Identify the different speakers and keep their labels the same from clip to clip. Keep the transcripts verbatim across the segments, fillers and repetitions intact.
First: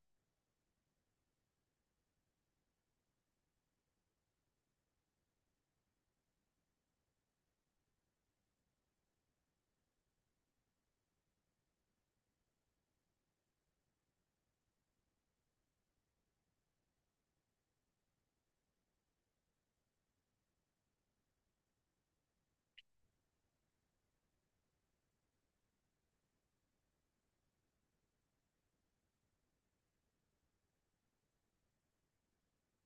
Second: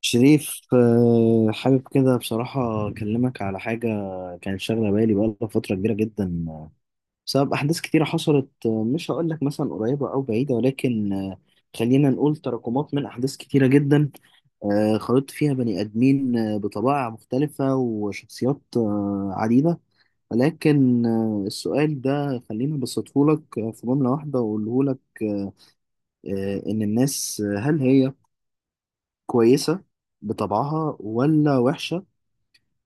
Speaker 1: شريف، آه، حابب كده بصراحة أكلمك على حاجة كانت شاغلة بالي بقالها فترة كبيرة جدا بسبب أحداث كتيرة حصلت، آه، مش هقول لك مثلا قريبة أو بعيدة، ولكن آه، خلينا نقول تراكمات من أحداث كتيرة جدا، آه، خلطت فيها بني آدمين آه، بطبائع مختلفة وشخصيات آه، عديدة. ولكن آه، السؤال ده خليني أبسطه لك آه، في جملة واحدة وأقوله لك، آه، آه، إن الناس، آه، هل هي كويسة بطبعها ولا وحشة؟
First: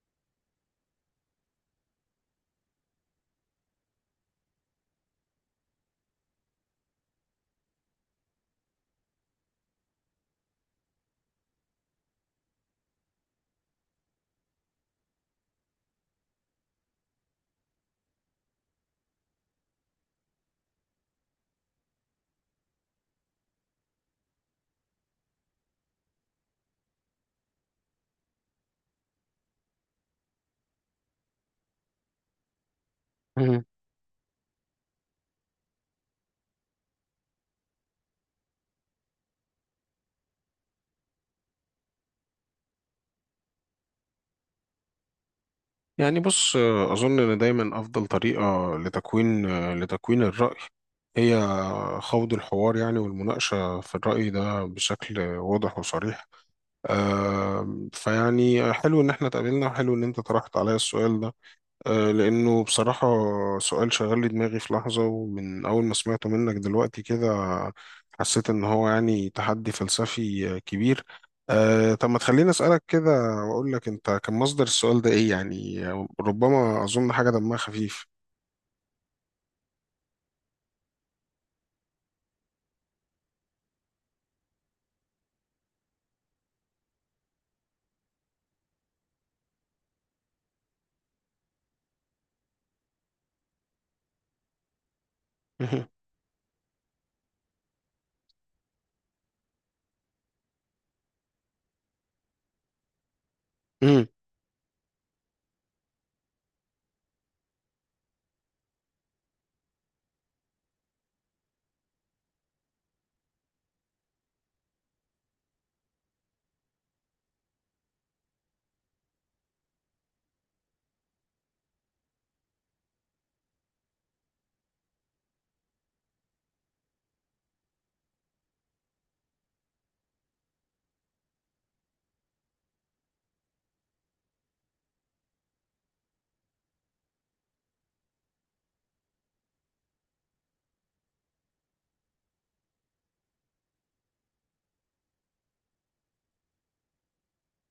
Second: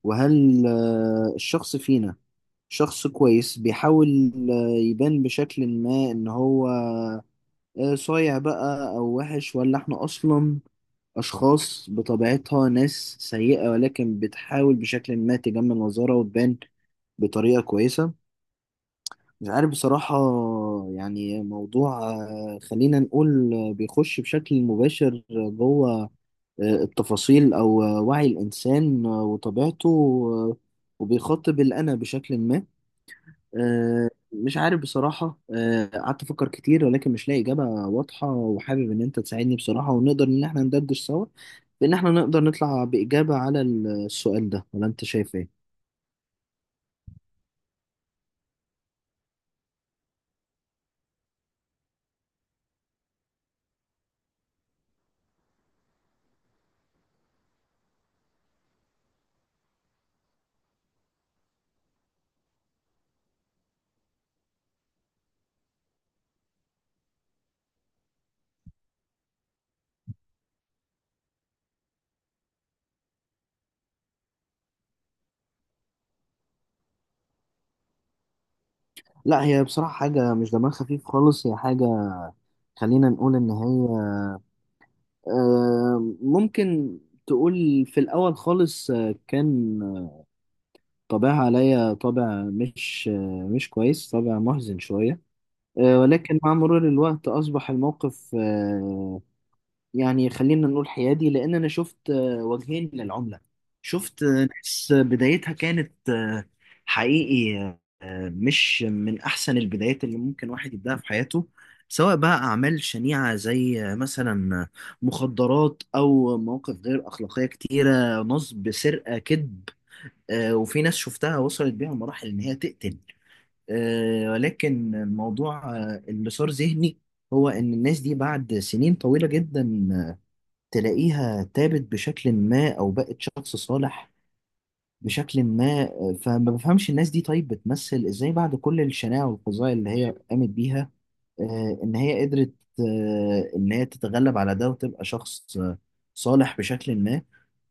Speaker 1: وهل آه، الشخص فينا شخص كويس بيحاول آه، يبان بشكل ما ان هو آه، صايع بقى او وحش، ولا احنا اصلا اشخاص بطبيعتها ناس سيئة ولكن بتحاول بشكل ما تجمل مظهرها وتبان بطريقة كويسة؟ مش عارف بصراحة. يعني موضوع آه، خلينا نقول آه، بيخش بشكل مباشر جوه آه، التفاصيل أو وعي الإنسان وطبيعته، وبيخاطب الأنا بشكل ما.
Speaker 2: مهم.
Speaker 1: آه، مش عارف بصراحة، آه، قعدت أفكر كتير ولكن مش لاقي إجابة واضحة، وحابب إن أنت تساعدني بصراحة ونقدر إن إحنا ندردش سوا، بإن إحنا نقدر نطلع بإجابة على السؤال ده. ولا أنت شايف إيه؟
Speaker 2: يعني بص آه، أظن إن دايما أفضل طريقة لتكوين آه، لتكوين الرأي هي خوض الحوار يعني والمناقشة في الرأي ده بشكل واضح وصريح. آم، فيعني حلو إن احنا اتقابلنا وحلو إن أنت طرحت عليا السؤال ده آه، لأنه بصراحة سؤال شغل لي دماغي في لحظة، ومن أول ما سمعته منك دلوقتي كده حسيت إن هو يعني تحدي فلسفي آه، كبير. أه، طب ما تخليني أسألك كده وأقول لك أنت كان مصدر السؤال ده إيه يعني؟ ربما أظن حاجة دمها خفيف.
Speaker 1: لا، هي بصراحة حاجة مش دماغ خفيف خالص. هي حاجة خلينا نقول إن هي آه، ممكن تقول في الأول خالص آه، كان طابعها عليا طابع مش مش كويس، طابع محزن شوية. آه، ولكن مع مرور الوقت أصبح الموقف آه، يعني خلينا نقول حيادي، لأن أنا شفت آه، وجهين للعملة. شفت آه، ناس بدايتها كانت آه، حقيقي آه، مش من أحسن البدايات اللي ممكن واحد يبدأها في حياته، سواء بقى أعمال شنيعة زي آه، مثلا مخدرات أو مواقف غير أخلاقية كتيرة، نصب، سرقة، كذب. آه، وفي ناس شفتها وصلت بيها مراحل إن هي تقتل. آه، ولكن الموضوع آه، اللي صار ذهني هو إن الناس دي بعد سنين طويلة جدا آه، تلاقيها تابت بشكل ما أو بقت شخص صالح بشكل ما. آه، فما بفهمش الناس دي طيب بتمثل إزاي بعد كل الشناعة والقضايا اللي هي قامت بيها، آه، ان هي قدرت آه، ان هي تتغلب على ده وتبقى شخص آه، صالح بشكل ما.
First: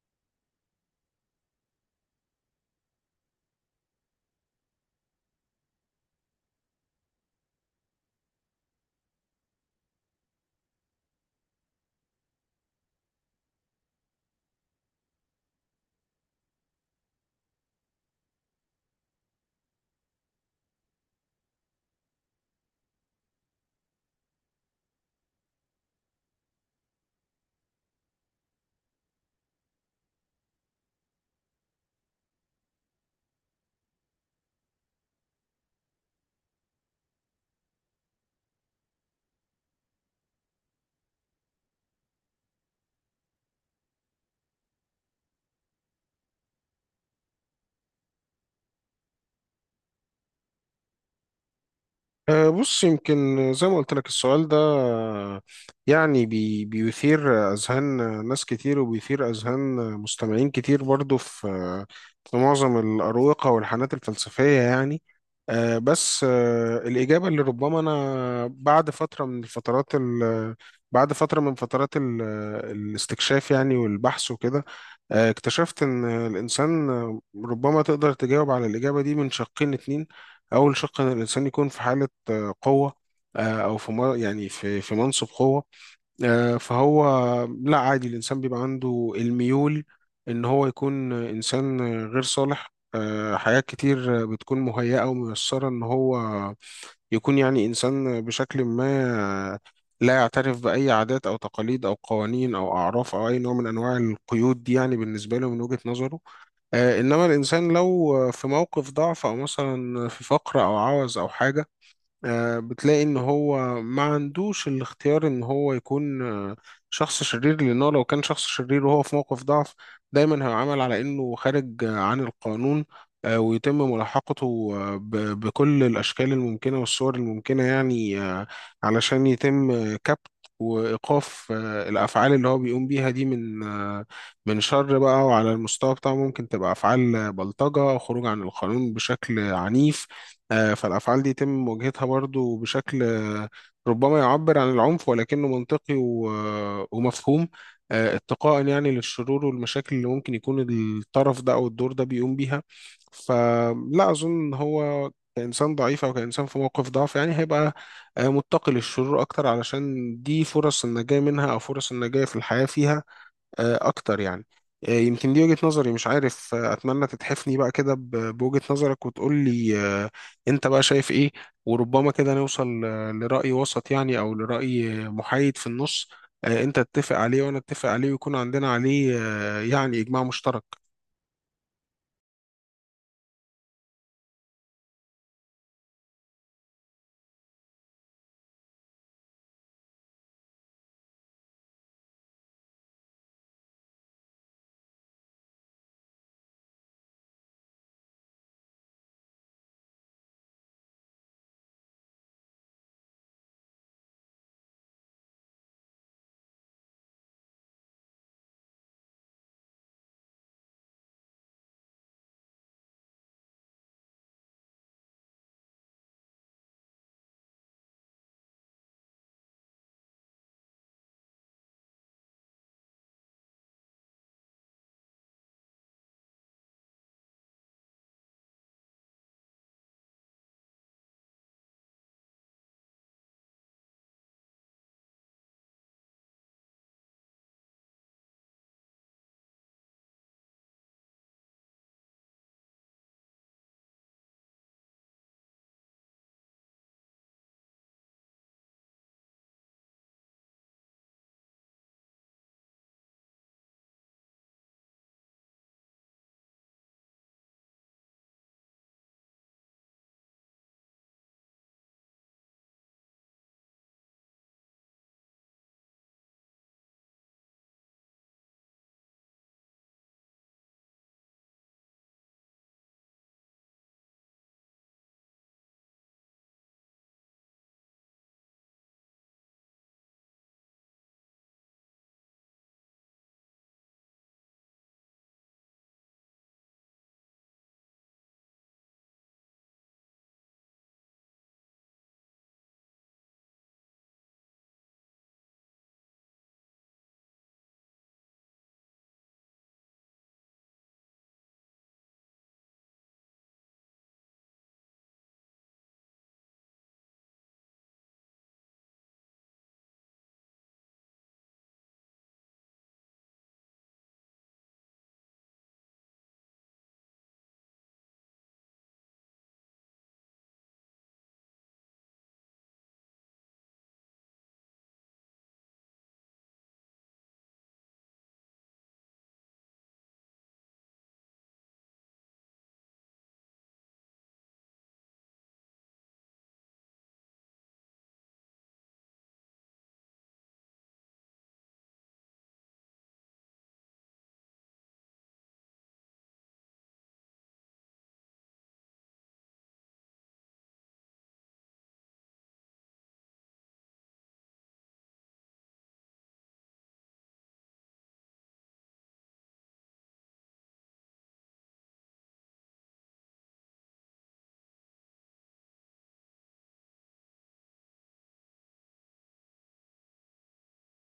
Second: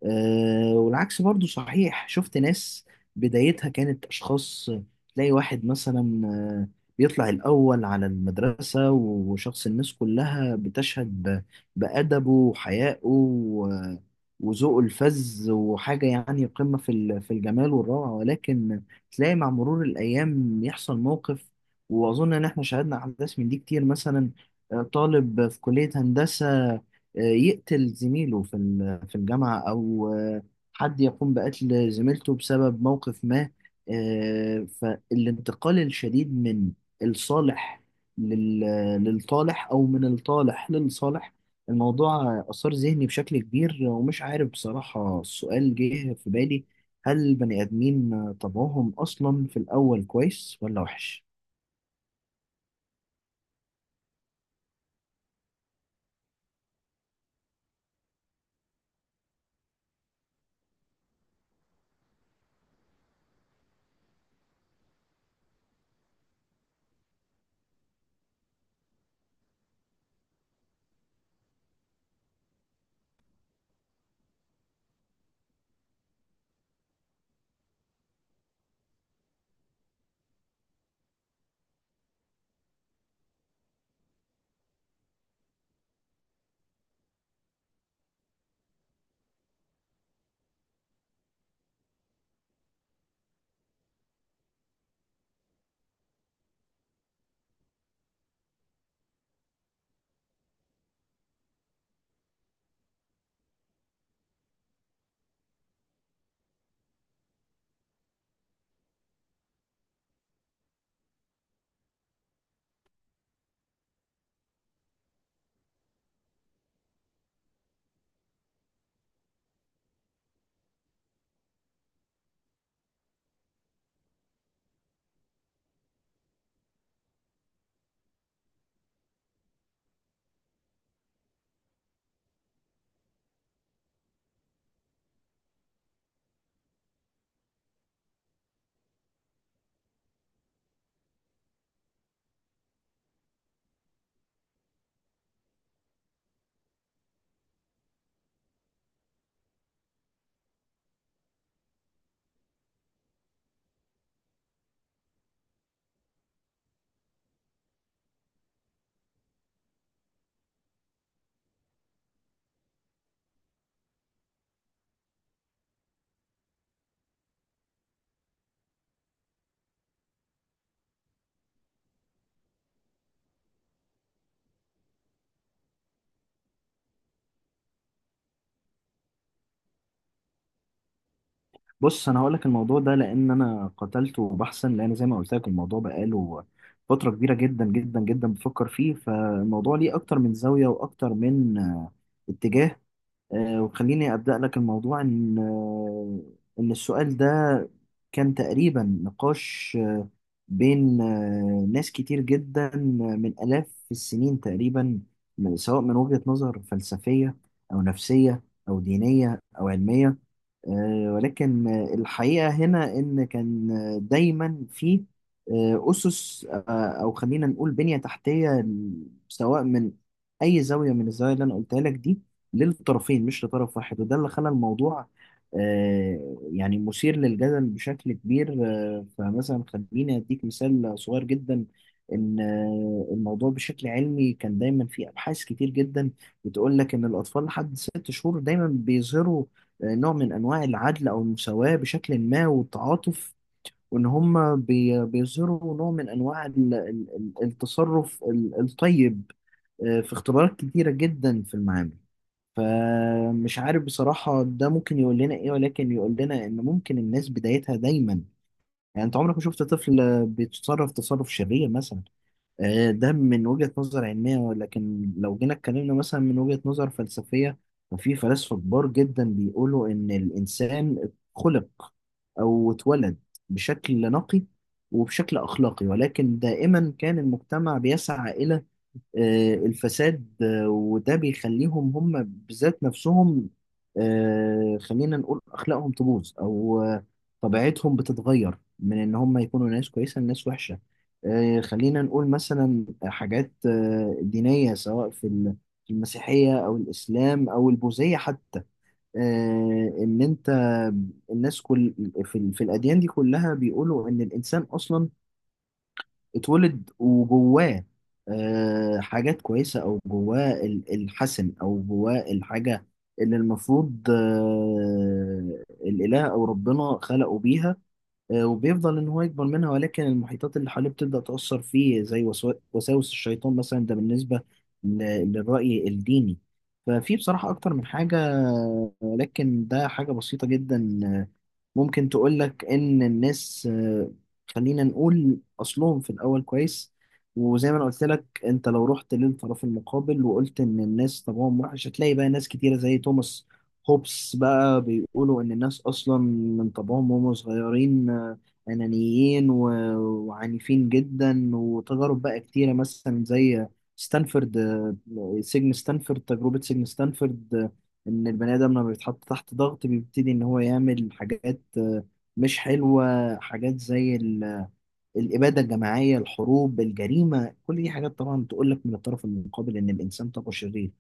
Speaker 1: آه، والعكس برضو صحيح، شفت ناس بدايتها كانت اشخاص تلاقي واحد مثلا آه، بيطلع الاول على المدرسة، وشخص الناس كلها بتشهد ب- بأدبه وحيائه و- وذوقه الفذ، وحاجة يعني قمة في ال- في الجمال والروعة. ولكن تلاقي مع مرور الأيام يحصل موقف. واظن ان احنا شاهدنا احداث من دي كتير، مثلا آه، طالب في كليه هندسه آه، يقتل زميله في ال- في الجامعه، او آه، حد يقوم بقتل زميلته بسبب موقف ما. آه، فالانتقال الشديد من الصالح لل- للطالح، او من الطالح للصالح، الموضوع اثار ذهني بشكل كبير. ومش عارف بصراحه، السؤال جه في بالي: هل البني ادمين طبعهم اصلا في الاول كويس ولا وحش؟
Speaker 2: أه، بص، يمكن زي ما قلت لك السؤال ده أه، يعني بي بيثير أذهان ناس كتير، وبيثير أذهان مستمعين كتير برضو في في معظم الأروقة والحانات الفلسفية يعني. أه، بس أه، الإجابة اللي ربما أنا بعد فترة من الفترات ال- بعد فترة من فترات ال- الاستكشاف يعني والبحث وكده آه، اكتشفت إن الإنسان ربما تقدر تجاوب على الإجابة دي من شقين اتنين. أول شق إن الإنسان يكون في حالة آه، قوة آه، أو في مر- يعني في في منصب قوة. آه، فهو لا، عادي الإنسان بيبقى عنده الميول إن هو يكون إنسان غير صالح. آه، حاجات كتير بتكون مهيئة وميسرة إن هو يكون يعني إنسان بشكل ما لا يعترف بأي عادات أو تقاليد أو قوانين أو أعراف أو أي نوع من أنواع القيود دي، يعني بالنسبة له من وجهة نظره. آه، انما الانسان لو آه، في موقف ضعف، او مثلا في فقر او عوز او حاجه، آه، بتلاقي ان هو ما عندوش الاختيار ان هو يكون آه، شخص شرير، لانه لو كان شخص شرير وهو في موقف ضعف دايما هيعامل على انه خارج آه، عن القانون، آه، ويتم ملاحقته آه، ب- بكل الاشكال الممكنه والصور الممكنه يعني، آه، علشان يتم آه، كبت وإيقاف آه، الأفعال اللي هو بيقوم بيها دي من آه، من شر بقى. وعلى المستوى بتاعه ممكن تبقى أفعال بلطجة، خروج عن القانون بشكل عنيف. آه، فالأفعال دي يتم مواجهتها برضو بشكل آه، ربما يعبر عن العنف ولكنه منطقي و- آه، ومفهوم، آه، اتقاء يعني للشرور والمشاكل اللي ممكن يكون الطرف ده أو الدور ده بيقوم بيها. فلا أظن إن هو كإنسان ضعيف أو كإنسان في موقف ضعف يعني هيبقى آه، متقي للشرور أكتر، علشان دي فرص النجاة منها أو فرص النجاة في الحياة فيها آه، اكتر يعني. آه، يمكن دي وجهة نظري، مش عارف. آه، اتمنى تتحفني بقى كده ب- بوجهة نظرك وتقول لي آه، انت بقى شايف ايه، وربما كده نوصل آه، لرأي وسط يعني، او لرأي آه، محايد في النص آه، انت تتفق عليه وانا اتفق عليه ويكون عندنا عليه آه، يعني اجماع مشترك.
Speaker 1: بص انا هقول لك الموضوع ده، لان انا قتلته بحثا. لان زي ما قلت لك الموضوع بقاله فتره كبيره جدا جدا جدا بفكر فيه. فالموضوع ليه اكتر من زاويه واكتر من آه، اتجاه. آه، وخليني ابدا لك الموضوع ان آه، ان السؤال ده كان تقريبا نقاش آه، بين آه، ناس كتير جدا آه، من الاف السنين تقريبا، من- سواء من وجهه نظر فلسفيه، او نفسيه، او دينيه، او علميه. آه، ولكن آه، الحقيقة هنا إن كان آه، دايما في آه، أسس آه، أو خلينا نقول بنية تحتية ل- سواء من أي زاوية من الزوايا اللي أنا قلتها لك دي، للطرفين مش لطرف واحد. وده اللي خلى الموضوع آه، يعني مثير للجدل بشكل كبير. آه، فمثلا خليني أديك مثال صغير جدا، إن آه، الموضوع بشكل علمي كان دايما في أبحاث كتير جدا بتقول لك إن الأطفال لحد ست شهور دايما بيظهروا نوع من انواع العدل او المساواه بشكل ما والتعاطف، وان هم بي- بيظهروا نوع من انواع ال- ال- ال- التصرف ال- الطيب آه، في اختبارات كتيره جدا في المعامل. فمش عارف بصراحه ده ممكن يقول لنا ايه، ولكن يقول لنا ان ممكن الناس بدايتها دايما، يعني انت عمرك ما شفت طفل بيتصرف تصرف شرير مثلا. آه، ده من وجهة نظر علمية. ولكن لو جينا اتكلمنا مثلا من وجهة نظر فلسفية، ففي فلاسفة كبار جدا بيقولوا إن الإنسان خلق أو اتولد بشكل نقي وبشكل أخلاقي، ولكن دائما كان المجتمع بيسعى إلى آه، الفساد، آه، وده بيخليهم هم بذات نفسهم آه، خلينا نقول أخلاقهم تبوظ، أو آه، طبيعتهم بتتغير من إن هم يكونوا ناس كويسة لناس وحشة. آه، خلينا نقول مثلا حاجات آه، دينية، سواء في ال- في المسيحية أو الإسلام أو البوذية حتى، آه، إن أنت الناس كل في, ال- في الأديان دي كلها بيقولوا إن الإنسان أصلا اتولد وجواه آه، حاجات كويسة، أو جواه ال- الحسن، أو جواه الحاجة اللي المفروض آه، الإله أو ربنا خلقه بيها. آه، وبيفضل إن هو يكبر منها، ولكن المحيطات اللي حواليه بتبدأ تأثر فيه زي وسو- وساوس الشيطان مثلا. ده بالنسبة ل- للرأي الديني. ففي بصراحة أكتر من حاجة، آه، ولكن ده حاجة بسيطة جدا ممكن تقولك إن الناس آه، خلينا نقول أصلهم في الأول كويس. وزي ما أنا قلت لك، أنت لو رحت للطرف المقابل وقلت إن الناس طبعهم وحش، هتلاقي بقى ناس كتيرة زي توماس هوبس بقى بيقولوا إن الناس أصلا من طبعهم وهم صغيرين آه، أنانيين و- وعنيفين جدا. وتجارب بقى كتيرة مثلا زي ستانفورد، آه، سجن ستانفورد، تجربة سجن ستانفورد، ان البني ادم لما بيتحط تحت ضغط بيبتدي ان هو يعمل حاجات آه، مش حلوه، حاجات زي ال- الاباده الجماعيه، الحروب، الجريمه. كل دي حاجات طبعا تقول لك من الطرف المقابل ان الانسان طاقه شرير.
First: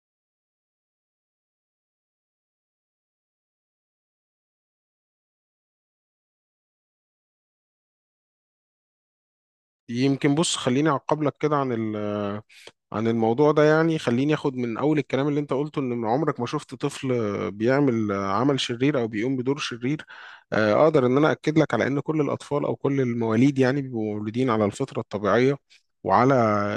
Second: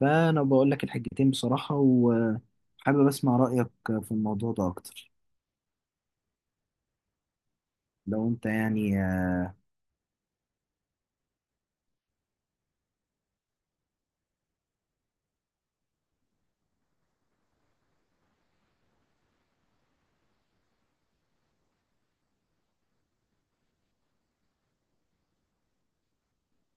Speaker 1: فانا بقول لك الحاجتين بصراحه، وحابب اسمع رايك في الموضوع ده اكتر لو انت يعني.
Speaker 2: يمكن بص، خليني اعقب لك كده عن عن الموضوع ده. يعني خليني اخد من اول الكلام اللي انت قلته ان عمرك ما شفت طفل بيعمل عمل شرير او بيقوم بدور شرير. آه، اقدر ان انا اكد لك على ان كل الاطفال او كل المواليد يعني بيبقوا مولودين على الفطرة الطبيعية وعلى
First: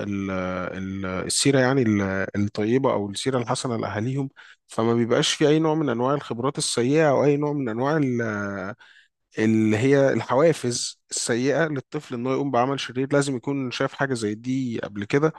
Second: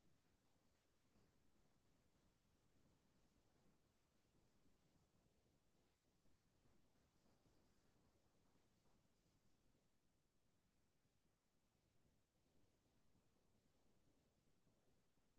Speaker 2: ال- ال- السيرة يعني ال- الطيبة او السيرة الحسنة لاهاليهم. فما بيبقاش في اي نوع من انواع الخبرات السيئة او اي نوع من انواع ال- اللي هي الحوافز السيئة للطفل. انه يقوم بعمل شرير لازم يكون شاف حاجة زي دي قبل كده.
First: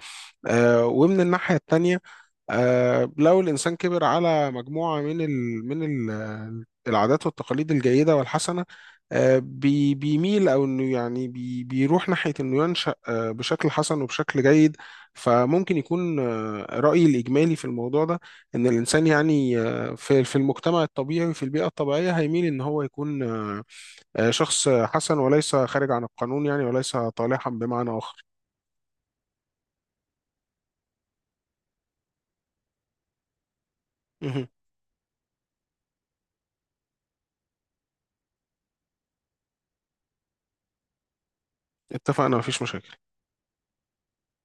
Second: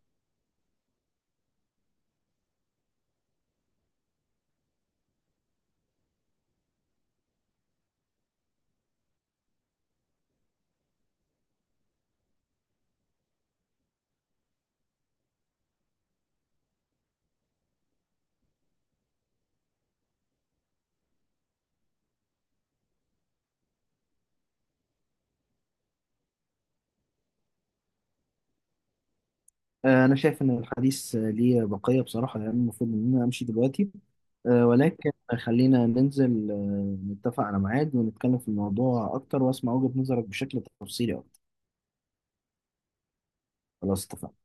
Speaker 2: آه، ومن الناحية التانية، آه، لو الإنسان كبر على مجموعة من ال من ال العادات والتقاليد الجيدة والحسنة، آه، بي- بيميل أو إنه يعني بي- بيروح ناحية إنه ينشأ آه، بشكل حسن وبشكل جيد. فممكن يكون آه، رأيي الإجمالي في الموضوع ده إن الإنسان يعني آه، في في المجتمع الطبيعي وفي البيئة الطبيعية هيميل إن هو يكون آه، آه، شخص حسن وليس خارج عن القانون، يعني وليس طالحا بمعنى آخر.
Speaker 1: آه، أنا شايف إن الحديث آه، ليه بقية بصراحة، يعني المفروض إن أنا أمشي دلوقتي،
Speaker 2: مهم.
Speaker 1: آه، ولكن خلينا ننزل آه، نتفق على ميعاد ونتكلم في الموضوع أكتر وأسمع وجهة نظرك بشكل تفصيلي أكتر.
Speaker 2: اتفقنا، مفيش مشاكل.
Speaker 1: خلاص اتفقنا.